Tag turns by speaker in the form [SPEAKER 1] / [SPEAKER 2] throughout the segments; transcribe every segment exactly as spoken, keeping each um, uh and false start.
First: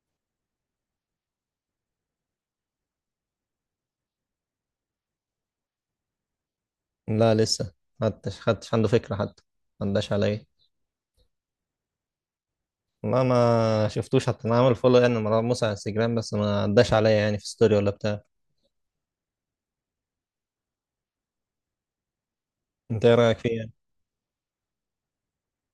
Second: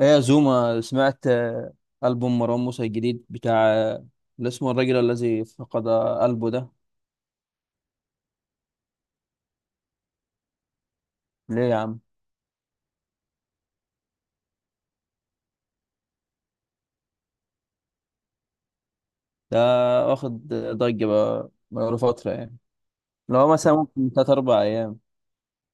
[SPEAKER 1] ايه يا زوما سمعت آه، ألبوم مروان موسى الجديد بتاع آه، اللي اسمه الرجل الذي فقد قلبه ده.
[SPEAKER 2] لا، لسه. حدش حدش عنده فكرة حتى. ما عداش عليا.
[SPEAKER 1] ليه يا عم؟
[SPEAKER 2] ما ما شفتوش حتى، انا عامل فولو يعني مروان موسى على انستجرام، بس ما عداش عليا يعني في ستوري ولا بتاع.
[SPEAKER 1] ده واخد ضجة بقى، بقاله فترة يعني.
[SPEAKER 2] انت ايه رايك
[SPEAKER 1] لو
[SPEAKER 2] فيه يعني؟
[SPEAKER 1] مثلا ممكن تلات أربع أيام.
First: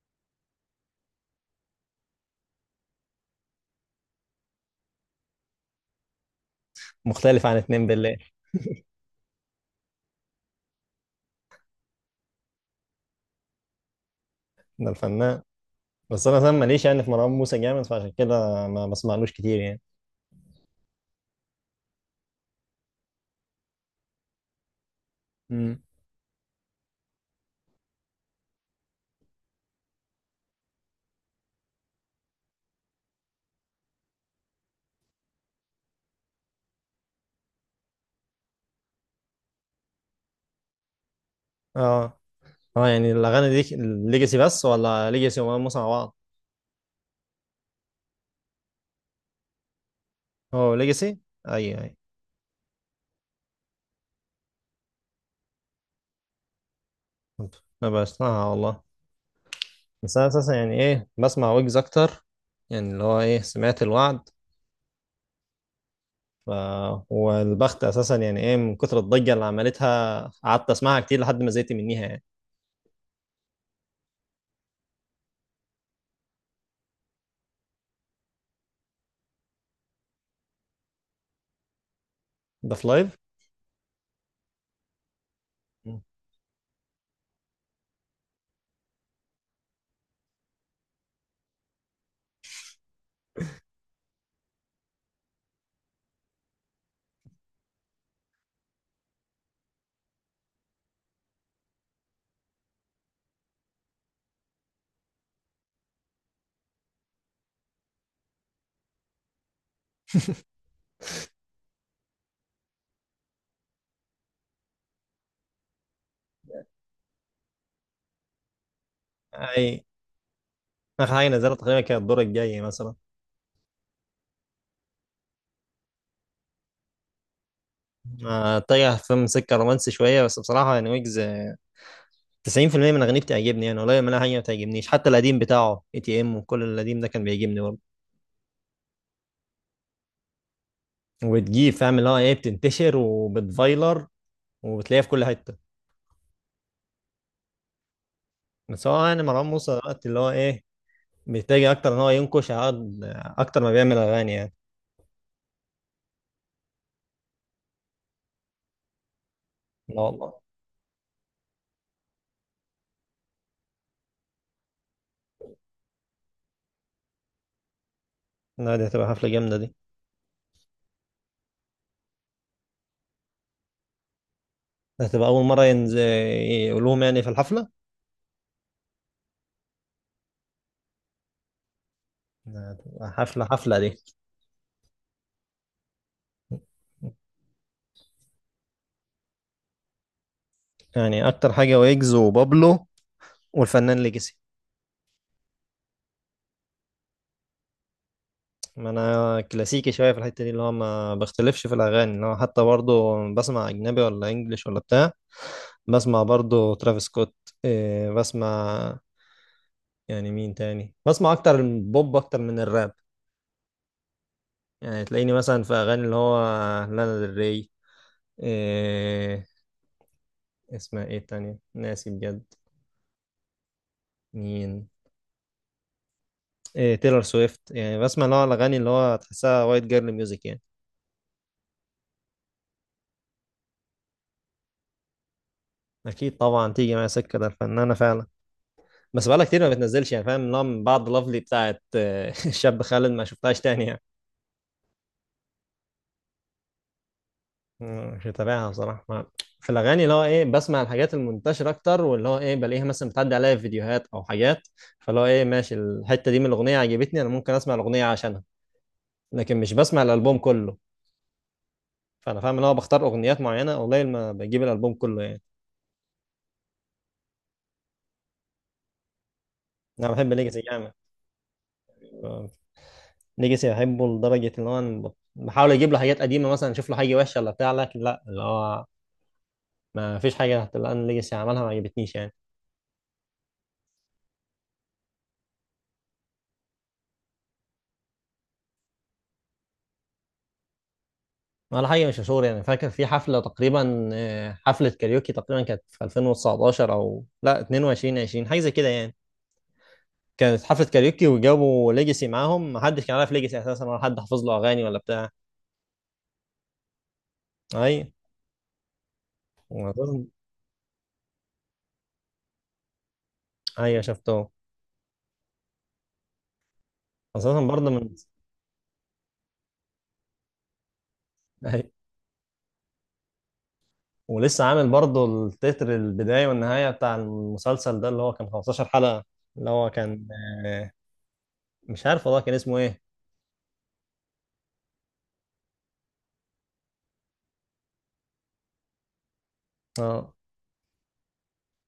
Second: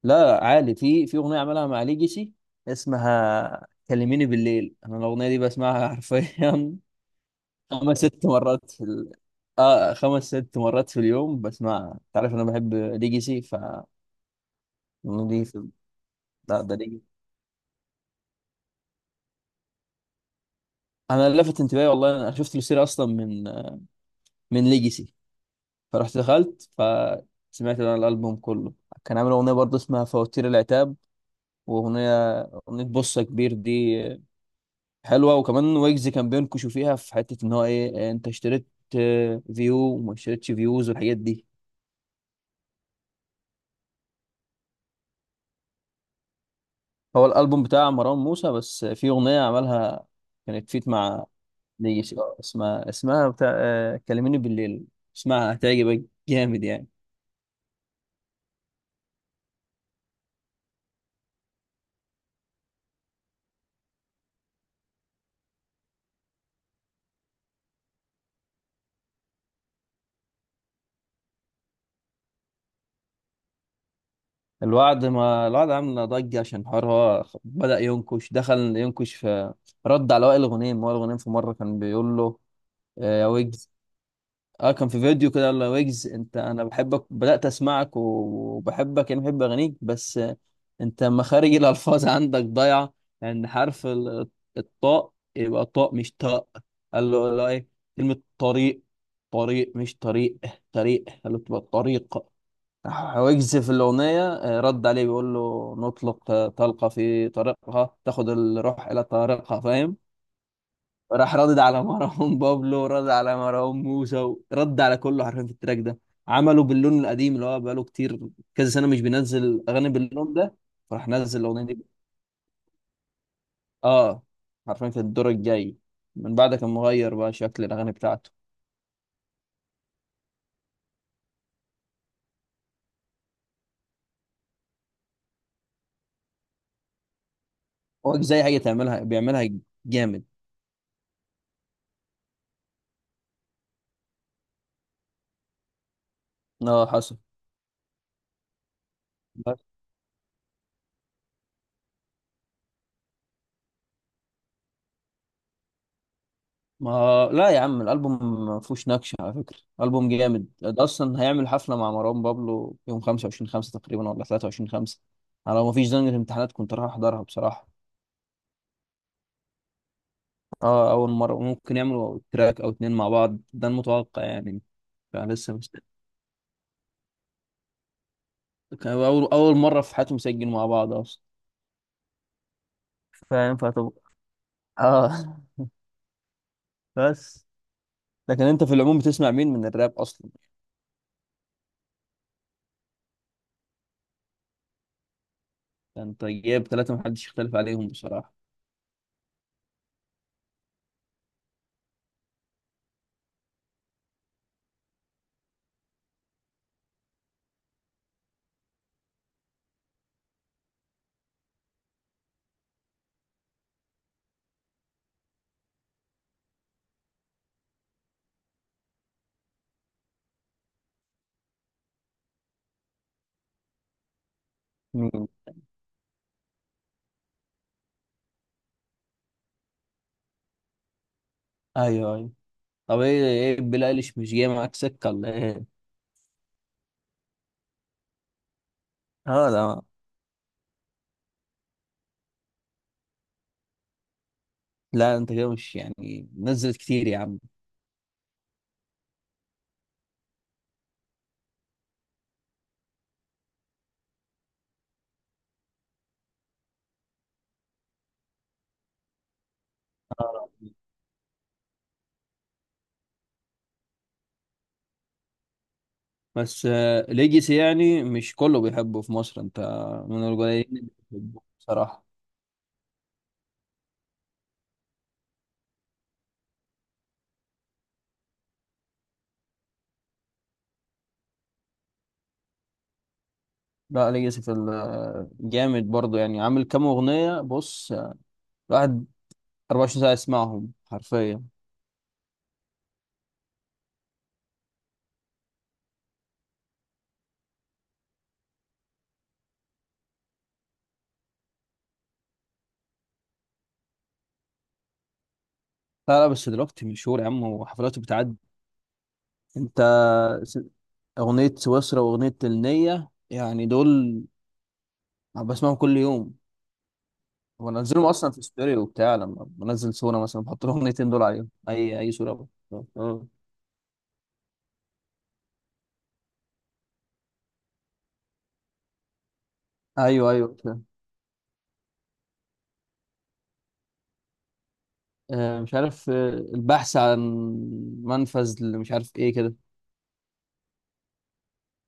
[SPEAKER 1] لا عالي، في في أغنية عملها مع ليجيسي اسمها كلميني بالليل. أنا الأغنية دي بسمعها حرفيا
[SPEAKER 2] مختلف عن اتنين
[SPEAKER 1] خمس
[SPEAKER 2] بالله؟
[SPEAKER 1] ست مرات في ال... اه، خمس ست مرات في اليوم بسمعها. أنت عارف أنا بحب ليجيسي، ف...
[SPEAKER 2] ده الفنان.
[SPEAKER 1] دي في...
[SPEAKER 2] بس انا فاهم
[SPEAKER 1] لا ده،
[SPEAKER 2] ماليش، يعني في مروان موسى جامد، فعشان كده ما بسمعلوش كتير يعني.
[SPEAKER 1] انا اللي لفت انتباهي والله. انا شفت له سيرة اصلا من من ليجاسي،
[SPEAKER 2] امم،
[SPEAKER 1] فرحت دخلت فسمعت انا الالبوم كله. كان عامل اغنيه برضه اسمها فواتير العتاب، واغنيه، اغنيه بصه كبير دي حلوه. وكمان ويجز كان بينكشوا فيها، في حته ان هو ايه إيه، انت اشتريت آه، فيو وما اشتريتش فيوز والحاجات دي.
[SPEAKER 2] اه، اه، يعني الاغاني دي ليجاسي بس ولا ليجاسي ومروان موسى مع بعض؟
[SPEAKER 1] هو الالبوم بتاع مروان موسى، بس في اغنيه عملها كانت
[SPEAKER 2] هو
[SPEAKER 1] فيت
[SPEAKER 2] ليجاسي؟
[SPEAKER 1] مع
[SPEAKER 2] اي، اي.
[SPEAKER 1] ليجاسي آه، اسمها اسمها بتاع آه، كلميني بالليل. اسمها هتعجبك، جامد يعني.
[SPEAKER 2] كنت ما بسمعها والله. بس انا اساسا يعني ايه، بسمع ويجز اكتر. يعني اللي هو ايه سمعت الوعد. ف... والبخت اساسا يعني ايه، من كتر الضجه اللي عملتها قعدت اسمعها كتير لحد ما زهقت منيها يعني.
[SPEAKER 1] الوعد، ما الوعد عامل ضجة عشان حوار هو بدأ ينكش، دخل ينكش في، رد على وائل غنيم. وائل غنيم في مرة كان بيقول له
[SPEAKER 2] ده في لايف.
[SPEAKER 1] آه، يا ويجز، اه كان في فيديو كده قال له يا
[SPEAKER 2] مم.
[SPEAKER 1] ويجز، انت انا بحبك، بدأت اسمعك وبحبك يعني، بحب اغانيك بس آه، انت مخارج الالفاظ عندك ضايعة، لان حرف ال- الطاء يبقى طاء مش طاء. قال له لا ايه؟ كلمة طريق، طريق مش طريق، طريق، قال له تبقى طريق. راح ويجز في الأغنية آه، رد عليه بيقول له نطلق آه، طلقة في طريقها تاخد الروح إلى طريقها، فاهم؟ راح ردد على مروان بابلو، رد على مروان موسى، رد على كله حرفيا في التراك ده. عملوا باللون القديم اللي هو بقاله كتير كذا سنة مش
[SPEAKER 2] اي.
[SPEAKER 1] بينزل أغاني باللون ده، فراح
[SPEAKER 2] اخر حاجه
[SPEAKER 1] نزل
[SPEAKER 2] نزلت
[SPEAKER 1] الأغنية دي.
[SPEAKER 2] تقريبا كانت الدور الجاي مثلا.
[SPEAKER 1] اه، حرفيا في الدور الجاي. من بعد كان مغير بقى شكل الأغاني بتاعته.
[SPEAKER 2] آه، اتجه فيلم سكه رومانسي شويه، بس بصراحه يعني ويجز تسعين في المية من اغانيه بتعجبني، يعني قليل منها حاجه ما بتعجبنيش، حتى القديم بتاعه اي تي ام وكل القديم ده كان بيعجبني برضه.
[SPEAKER 1] هو زي حاجة تعملها، بيعملها جامد.
[SPEAKER 2] وبتجيب فاهم اللي هو ايه بتنتشر وبتفايلر وبتلاقيها في كل حته.
[SPEAKER 1] اه حصل.
[SPEAKER 2] بس هو يعني مروان موسى دلوقتي اللي هو ايه بيتجه اكتر ان هو ينكش عقد- اكتر ما بيعمل اغاني يعني.
[SPEAKER 1] ما لا يا عم، الالبوم ما فيهوش نكش على فكره،
[SPEAKER 2] لا
[SPEAKER 1] البوم
[SPEAKER 2] والله.
[SPEAKER 1] جامد ده. اصلا هيعمل حفله مع مروان بابلو يوم خمسة وعشرين خمسة تقريبا، ولا ثلاثة وعشرين خمسة. انا لو ما فيش زنقه امتحانات كنت راح احضرها بصراحه.
[SPEAKER 2] لا، دي هتبقى حفلة جامدة دي.
[SPEAKER 1] اه، اول مره ممكن يعملوا تراك او اتنين مع بعض، ده المتوقع يعني.
[SPEAKER 2] ده هتبقى أول
[SPEAKER 1] فلسه
[SPEAKER 2] مرة
[SPEAKER 1] مش،
[SPEAKER 2] ينزل يقولوهم يعني في الحفلة.
[SPEAKER 1] كان اول اول مره في حياتهم مسجل مع بعض اصلا.
[SPEAKER 2] ده هتبقى حفلة،
[SPEAKER 1] فاهم،
[SPEAKER 2] حفلة
[SPEAKER 1] فتبقى
[SPEAKER 2] دي.
[SPEAKER 1] اه، بس. لكن انت في العموم بتسمع مين من الراب اصلا؟
[SPEAKER 2] يعني أكتر حاجة ويجز وبابلو والفنان ليجاسي.
[SPEAKER 1] انت جايب ثلاثه محدش يختلف عليهم بصراحه.
[SPEAKER 2] ما أنا كلاسيكي شوية في الحتة دي، اللي هو ما بختلفش في الأغاني، اللي هو حتى برضو بسمع أجنبي ولا إنجليش ولا بتاع. بسمع برضو ترافيس سكوت. إيه، بسمع. يعني مين تاني بسمع؟ أكتر البوب أكتر من الراب. يعني تلاقيني مثلا في أغاني اللي هو لانا دري. إيه، اسمها إيه التانية؟ ناسي بجد. مين؟
[SPEAKER 1] مين؟
[SPEAKER 2] إيه، تيلر سويفت. يعني بسمع نوع الاغاني اللي هو تحسها وايت جيرل ميوزك يعني.
[SPEAKER 1] ايوه ايوه. طب ايه ايه بيلي ايليش مش جاي معاك سكه، ولا ايه؟
[SPEAKER 2] اكيد طبعا تيجي معايا سكه، ده الفنانه فعلا. بس بقالها
[SPEAKER 1] اه
[SPEAKER 2] كتير ما
[SPEAKER 1] لا،
[SPEAKER 2] بتنزلش، يعني فاهم نوع من بعد لافلي بتاعت آه، الشاب خالد ما شفتهاش تاني يعني.
[SPEAKER 1] لا انت كده مش يعني نزلت كتير يا عم.
[SPEAKER 2] مم، مش متابعها بصراحه. ما- في الاغاني اللي هو ايه بسمع الحاجات المنتشره اكتر، واللي هو ايه بلاقيها مثلا بتعدي عليا في فيديوهات او حاجات، فاللي هو ايه ماشي الحته دي، من الاغنيه عجبتني انا ممكن اسمع الاغنيه عشانها، لكن مش بسمع الالبوم
[SPEAKER 1] آه.
[SPEAKER 2] كله. فانا فاهم ان هو بختار اغنيات معينه، قليل ما بجيب الالبوم كله يعني.
[SPEAKER 1] بس آه، ليجاسي يعني مش كله بيحبه في مصر، انت
[SPEAKER 2] انا
[SPEAKER 1] من
[SPEAKER 2] بحب ليجاسي
[SPEAKER 1] القليلين اللي
[SPEAKER 2] جامد.
[SPEAKER 1] بيحبوه بصراحه.
[SPEAKER 2] ليجاسي بحبه لدرجة اللي هو أنا بحاول أجيب له حاجات قديمة، مثلا أشوف له حاجة وحشة ولا بتاع، لكن لا، اللي هو ما فيش حاجة اللي أنا ليجاسي عملها ما عجبتنيش يعني.
[SPEAKER 1] لا ليجاسي في ال- آه، جامد برضه يعني، عامل كام اغنيه. بص آه، الواحد أربعة وعشرين ساعه يسمعهم حرفيا.
[SPEAKER 2] ولا حاجة مش مشهور يعني. فاكر في حفلة تقريبا، آه، حفلة كاريوكي تقريبا كانت في ألفين وتسعتاشر، أو لا اتنين وعشرين عشرين، حاجة زي كده يعني. كانت حفلة كاريوكي وجابوا ليجاسي معاهم، محدش كان عارف ليجاسي أساسا، ولا حد حافظ له أغاني ولا بتاع.
[SPEAKER 1] لا لا، بس دلوقتي مشهور يا عم، وحفلاته
[SPEAKER 2] أي.
[SPEAKER 1] بتعدي. انت
[SPEAKER 2] وأساساً-
[SPEAKER 1] س- اغنيه سويسرا واغنيه النيه يعني، دول
[SPEAKER 2] أيوه شفته.
[SPEAKER 1] بسمعهم كل يوم.
[SPEAKER 2] أساسا برضه
[SPEAKER 1] بنزلهم
[SPEAKER 2] من.
[SPEAKER 1] اصلا في ستوري وبتاع. لما بنزل صوره مثلا بحط لهم الاغنيتين دول عليهم، اي اي صوره بقى. اه.
[SPEAKER 2] ولسه عامل برضه التتر البداية والنهاية بتاع المسلسل ده اللي هو كان خمسة عشر حلقة، اللي هو كان
[SPEAKER 1] ايوه ايوه فاهم.
[SPEAKER 2] آه، مش عارف والله كان اسمه ايه.
[SPEAKER 1] آه، مش عارف آه، البحث عن منفذ، اللي مش عارف ايه كده.
[SPEAKER 2] اه،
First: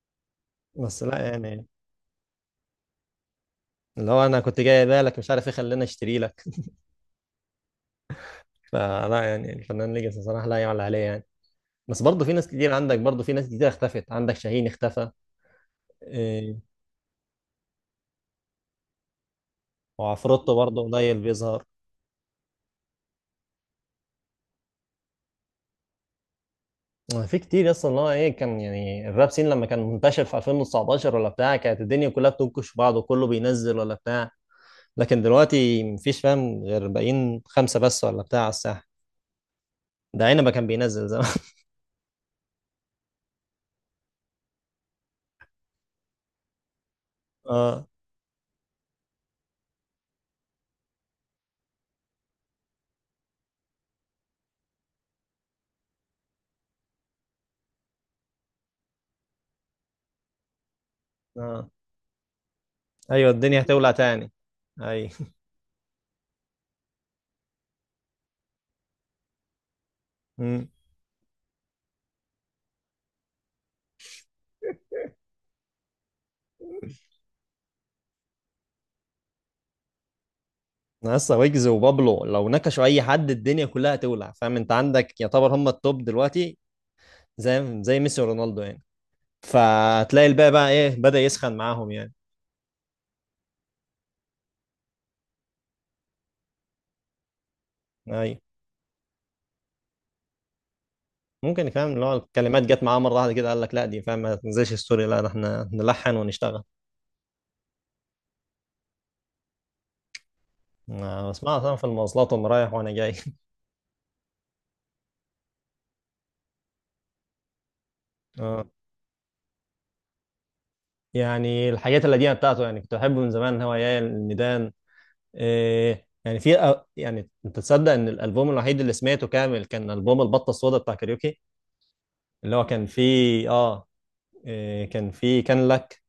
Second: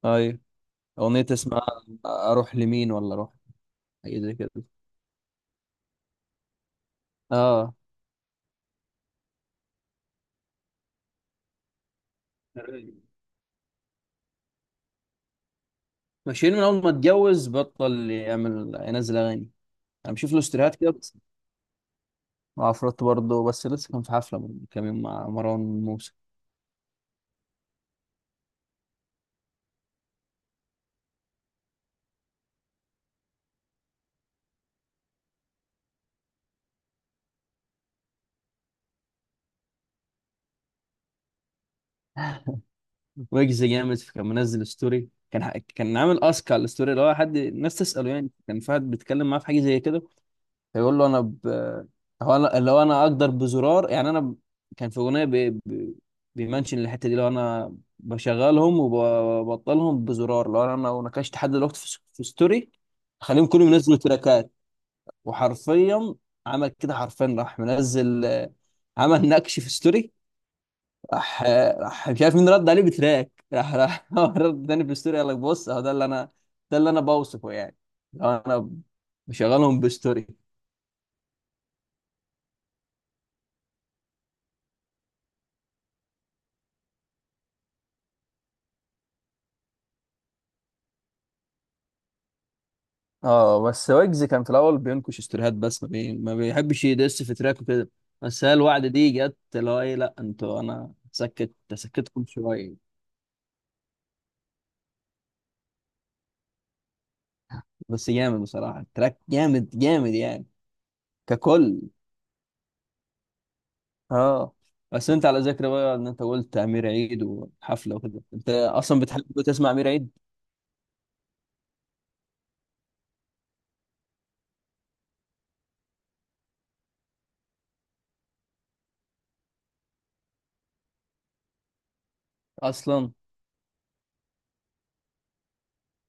[SPEAKER 1] ايوه.
[SPEAKER 2] بس لا
[SPEAKER 1] اغنيه اسمها
[SPEAKER 2] يعني.
[SPEAKER 1] اروح لمين ولا اروح،
[SPEAKER 2] اللي
[SPEAKER 1] حاجه
[SPEAKER 2] هو
[SPEAKER 1] زي
[SPEAKER 2] انا
[SPEAKER 1] كده.
[SPEAKER 2] كنت جاي بالك مش عارف ايه، خلينا اشتري لك.
[SPEAKER 1] اه،
[SPEAKER 2] فلا يعني، الفنان ليجاسي صراحة لا يعلى عليه يعني. بس برضه في ناس كتير عندك، برضه في ناس كتير اختفت، عندك شاهين اختفى.
[SPEAKER 1] ماشيين من
[SPEAKER 2] إيه،
[SPEAKER 1] اول ما اتجوز بطل يعمل، ينزل اغاني. انا بشوف له
[SPEAKER 2] وعفروتو
[SPEAKER 1] استريهات
[SPEAKER 2] برضه
[SPEAKER 1] كده بس.
[SPEAKER 2] قليل بيظهر.
[SPEAKER 1] وعفروت برضه، بس لسه كان في حفله من كام يوم مع مروان موسى.
[SPEAKER 2] آه، في كتير اصلا، اللي هو ايه كان يعني الراب سين لما كان منتشر في ألفين وتسعة عشر ولا بتاع، كانت الدنيا كلها بتنكش في بعض وكله بينزل ولا بتاع. لكن دلوقتي مفيش فاهم غير باقيين خمسة بس ولا بتاع على الساحة. ده عنبة كان بينزل زمان.
[SPEAKER 1] ويجز جامد. كان منزل ستوري، كان ح- كان عامل اسك على الستوري، اللي هو حد الناس
[SPEAKER 2] اه.
[SPEAKER 1] تساله يعني. كان في حد بيتكلم معاه في حاجه زي كده فيقول له، انا ب... هو انا، اللي هو انا اقدر بزرار يعني. انا ب... كان في اغنيه ب... ب... بيمنشن الحته دي، اللي هو انا بشغلهم وببطلهم بزرار، لو انا، لو نكشت حد
[SPEAKER 2] اه،
[SPEAKER 1] دلوقتي في, س- في ستوري.
[SPEAKER 2] ايوه
[SPEAKER 1] خليهم
[SPEAKER 2] الدنيا
[SPEAKER 1] كلهم
[SPEAKER 2] هتولع
[SPEAKER 1] ينزلوا
[SPEAKER 2] تاني.
[SPEAKER 1] تراكات.
[SPEAKER 2] اي.
[SPEAKER 1] وحرفيا عمل كده حرفيا، راح منزل آه، عمل نكش في ستوري.
[SPEAKER 2] امم
[SPEAKER 1] راح راح مش عارف مين، رد عليه بتراك. راح راح هو رد تاني في الستوري، قال لك بص اهو ده اللي انا ده اللي انا بوصفه يعني. لو انا بشغلهم بستوري.
[SPEAKER 2] لسه ويجز وبابلو لو نكشوا اي حد الدنيا كلها هتولع، فاهم انت عندك، يعتبر هم التوب دلوقتي، زي زي ميسي ورونالدو يعني. فتلاقي الباقي بقى ايه بدأ يسخن معاهم يعني.
[SPEAKER 1] اه، بس ويجز كان في الاول بينكش ستوريهات بس، ما, بي... ما بيحبش يدس في تراك وكده.
[SPEAKER 2] اي.
[SPEAKER 1] بس هي الوعد دي جت اللي هو ايه، لا انتوا انا سكت
[SPEAKER 2] ممكن فاهم اللي هو
[SPEAKER 1] سكتكم
[SPEAKER 2] الكلمات جت
[SPEAKER 1] شويه.
[SPEAKER 2] معاه مره واحده كده، قال لك لا دي فاهم ما تنزلش ستوري، لا ده احنا نلحن ونشتغل.
[SPEAKER 1] بس جامد بصراحه، التراك جامد جامد يعني
[SPEAKER 2] آه، بسمعها طبعا
[SPEAKER 1] ككل.
[SPEAKER 2] في المواصلات وانا رايح وانا جاي.
[SPEAKER 1] اه، بس انت على ذكر بقى، ان انت قلت امير عيد وحفله وكده، انت
[SPEAKER 2] اه،
[SPEAKER 1] اصلا بتحب تسمع امير عيد
[SPEAKER 2] يعني الحاجات القديمه بتاعته يعني كنت بحبه من زمان، هو يا الميدان. إيه، يعني في أ- يعني انت تصدق ان الالبوم الوحيد اللي سمعته كامل كان البوم البطه السوداء بتاع كاريوكي؟ اللي هو كان
[SPEAKER 1] اصلا؟
[SPEAKER 2] فيه اه. إيه، كان فيه كان لك.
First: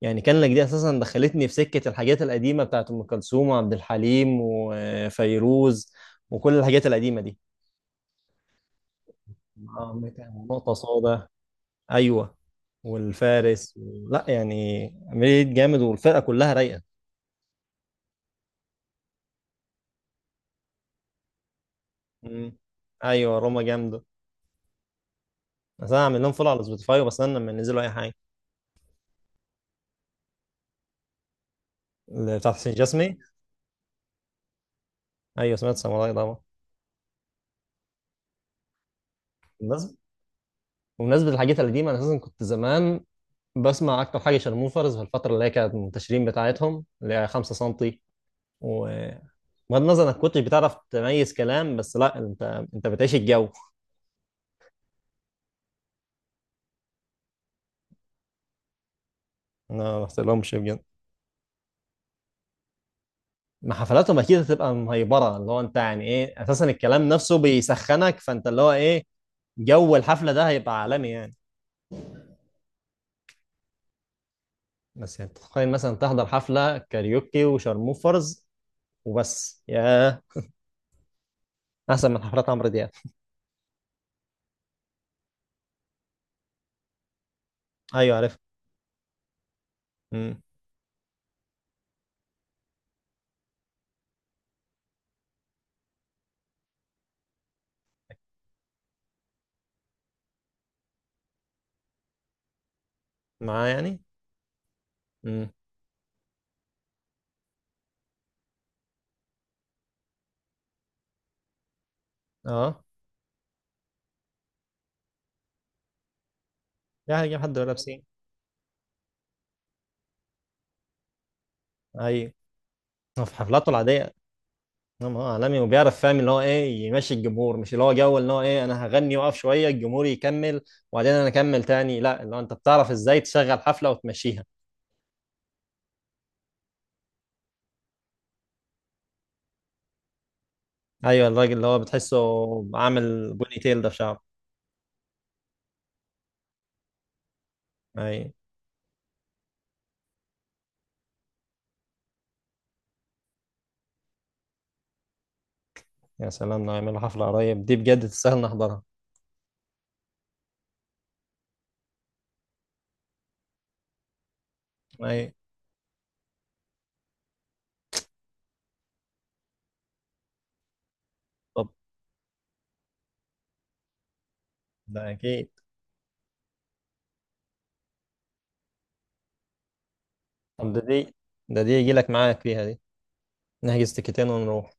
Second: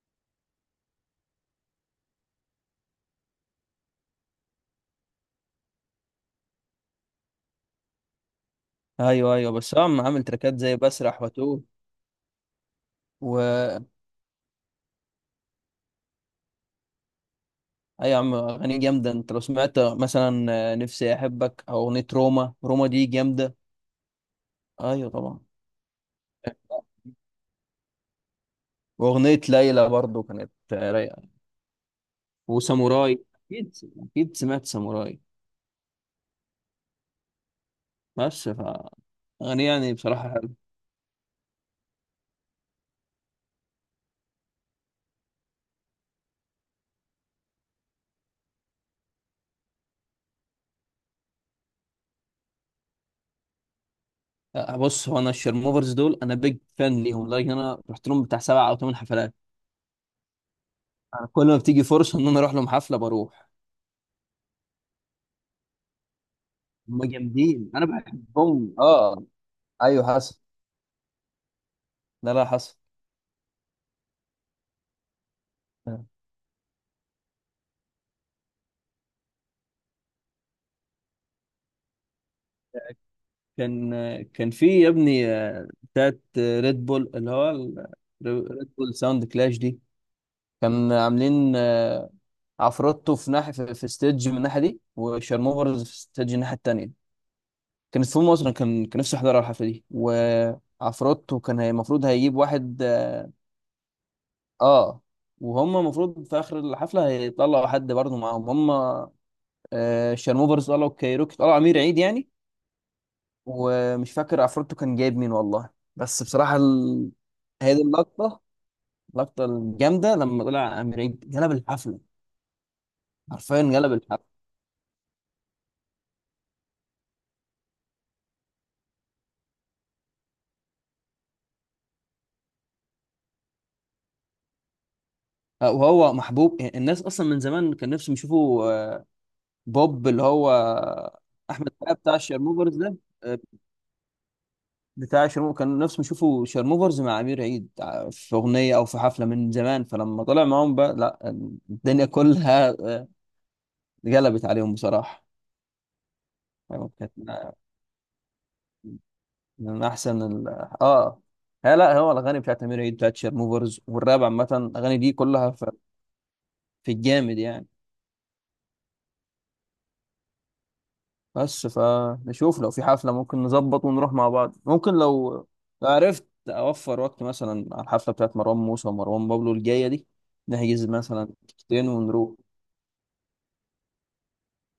[SPEAKER 2] يعني كان لك دي اساسا دخلتني في سكه الحاجات القديمه بتاعت ام كلثوم وعبد الحليم وفيروز، وكل الحاجات القديمه دي.
[SPEAKER 1] ايوه ايوه. بس هو
[SPEAKER 2] آه،
[SPEAKER 1] عم، عامل تراكات
[SPEAKER 2] نقطه
[SPEAKER 1] زي بسرح
[SPEAKER 2] سوداء.
[SPEAKER 1] واتوه،
[SPEAKER 2] ايوه،
[SPEAKER 1] و...
[SPEAKER 2] والفارس. لا يعني عملية جامد والفرقه كلها رايقه.
[SPEAKER 1] اي يا عم، اغاني جامده. انت لو سمعت مثلا آه، نفسي احبك او اغنيه روما،
[SPEAKER 2] مم.
[SPEAKER 1] روما دي
[SPEAKER 2] ايوه
[SPEAKER 1] جامده.
[SPEAKER 2] روما جامده.
[SPEAKER 1] ايوه طبعا.
[SPEAKER 2] بس انا عامل لهم فولو على سبوتيفاي وبستنى لما ينزلوا اي حاجه.
[SPEAKER 1] واغنيه ليلى برضو كانت آه، رايقه.
[SPEAKER 2] اللي بتاعت حسين جسمي.
[SPEAKER 1] وساموراي، اكيد اكيد سمعت ساموراي.
[SPEAKER 2] ايوه سمعت ساموراي طبعا.
[SPEAKER 1] بس ف... اغاني يعني
[SPEAKER 2] بالنسبه
[SPEAKER 1] بصراحه حلوه.
[SPEAKER 2] بمناسبه الحاجات القديمه، انا اساسا كنت زمان بسمع اكتر حاجه شارموفرز، في الفتره اللي هي كانت منتشرين بتاعتهم اللي هي خمسة سنتي. وبغض النظر انك كنتش بتعرف تميز كلام، بس لا انت، انت بتعيش الجو.
[SPEAKER 1] آه، بص هو انا الشرموفرز دول انا بيج فان ليهم، لدرجه إن انا رحت لهم بتاع سبع او ثمان حفلات.
[SPEAKER 2] انا ما رحت لهمش بجد.
[SPEAKER 1] انا كل ما بتيجي فرصه ان انا اروح لهم حفله، بروح.
[SPEAKER 2] ما حفلاتهم اكيد هتبقى مهيبره، اللي هو انت يعني ايه اساسا
[SPEAKER 1] هم
[SPEAKER 2] الكلام نفسه
[SPEAKER 1] جامدين، انا
[SPEAKER 2] بيسخنك، فانت اللي هو
[SPEAKER 1] بحبهم.
[SPEAKER 2] ايه
[SPEAKER 1] اه،
[SPEAKER 2] جو
[SPEAKER 1] ايوه
[SPEAKER 2] الحفله
[SPEAKER 1] حصل.
[SPEAKER 2] ده هيبقى عالمي يعني.
[SPEAKER 1] لا لا حصل.
[SPEAKER 2] بس يعني تتخيل مثلا تحضر حفلة كاريوكي وشارموفرز وبس، ياه. أحسن من حفلات عمرو دياب.
[SPEAKER 1] كان كان في يا ابني آه، بتاعت ريد بول، اللي هو ال-
[SPEAKER 2] أيوه عارف.
[SPEAKER 1] ريد بول ساوند كلاش دي.
[SPEAKER 2] امم
[SPEAKER 1] كان عاملين آه، عفروتو في ناحية، في في ستيدج من الناحية دي، وشارموفرز في ستيدج الناحية التانية. كانت في مصر. كان كان نفسي احضر الحفلة دي. وعفروتو كان، هي- المفروض هيجيب واحد، اه
[SPEAKER 2] معاه يعني.
[SPEAKER 1] آه،
[SPEAKER 2] امم،
[SPEAKER 1] وهم المفروض في اخر الحفلة هيطلعوا حد برضه معاهم هم. آه، شارموفرز طلعوا كايروكي، طلعوا امير عيد يعني.
[SPEAKER 2] أه.
[SPEAKER 1] ومش فاكر عفروتو كان جايب مين والله. بس بصراحة ال...
[SPEAKER 2] يعني هيجيب حد
[SPEAKER 1] هذه
[SPEAKER 2] لابسين.
[SPEAKER 1] اللقطة اللقطة الجامدة لما طلع أمير عيد جلب الحفلة.
[SPEAKER 2] أيوه. هو في
[SPEAKER 1] حرفيا
[SPEAKER 2] حفلاته
[SPEAKER 1] جلب
[SPEAKER 2] العادية،
[SPEAKER 1] الحفلة.
[SPEAKER 2] نعم، هو عالمي وبيعرف فاهم اللي هو إيه يمشي الجمهور، مش اللي هو جو اللي هو إيه أنا هغني وأقف شوية الجمهور يكمل وبعدين أنا أكمل تاني، لا اللي هو أنت بتعرف إزاي تشغل حفلة وتمشيها.
[SPEAKER 1] آه، وهو محبوب الناس أصلا من زمان، كان نفسهم يشوفوا آه، بوب اللي هو آه،
[SPEAKER 2] أيوه. الراجل اللي
[SPEAKER 1] أحمد
[SPEAKER 2] هو
[SPEAKER 1] بقى، بتاع
[SPEAKER 2] بتحسه
[SPEAKER 1] الشيرموفرز ده.
[SPEAKER 2] عامل
[SPEAKER 1] آه،
[SPEAKER 2] بوني تيل ده في شعره.
[SPEAKER 1] بتاع الشيرموفرز كان نفسهم يشوفوا شيرموفرز مع أمير عيد آه،
[SPEAKER 2] أيوه.
[SPEAKER 1] في أغنية أو في حفلة من زمان. فلما طلع معاهم بقى لا، الدنيا كلها آه، اتقلبت عليهم بصراحة.
[SPEAKER 2] يا سلام لو
[SPEAKER 1] يعني
[SPEAKER 2] يعملوا
[SPEAKER 1] كانت
[SPEAKER 2] حفلة قريب دي بجد تستاهل نحضرها.
[SPEAKER 1] من احسن ال... اه لا لا، هو الاغاني بتاعت امير عيد، بتاعت شيرموفرز، والراب عامه، الاغاني دي
[SPEAKER 2] أيوه.
[SPEAKER 1] كلها في، في الجامد يعني. بس
[SPEAKER 2] طب
[SPEAKER 1] فنشوف، لو في حفله ممكن نظبط ونروح مع بعض. ممكن
[SPEAKER 2] ده
[SPEAKER 1] لو،
[SPEAKER 2] اكيد.
[SPEAKER 1] لو عرفت اوفر وقت مثلا على الحفله بتاعت مروان موسى ومروان بابلو الجايه دي،
[SPEAKER 2] طب ده
[SPEAKER 1] نحجز
[SPEAKER 2] دي
[SPEAKER 1] مثلا
[SPEAKER 2] ده دي
[SPEAKER 1] تيكتين
[SPEAKER 2] يجي لك
[SPEAKER 1] ونروح.
[SPEAKER 2] معاك فيها دي، نحجز تيكتين ونروح.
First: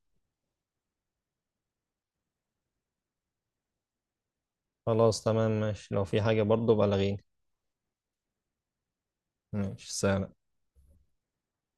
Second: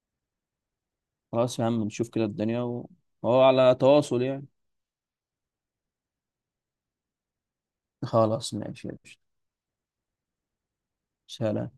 [SPEAKER 1] خلاص يا عم نشوف كده الدنيا و- وهو على تواصل يعني.
[SPEAKER 2] خلاص تمام ماشي، لو في حاجة برضه بلغيني.
[SPEAKER 1] خلاص ماشي يا باشا.
[SPEAKER 2] ماشي سلام.
[SPEAKER 1] سلام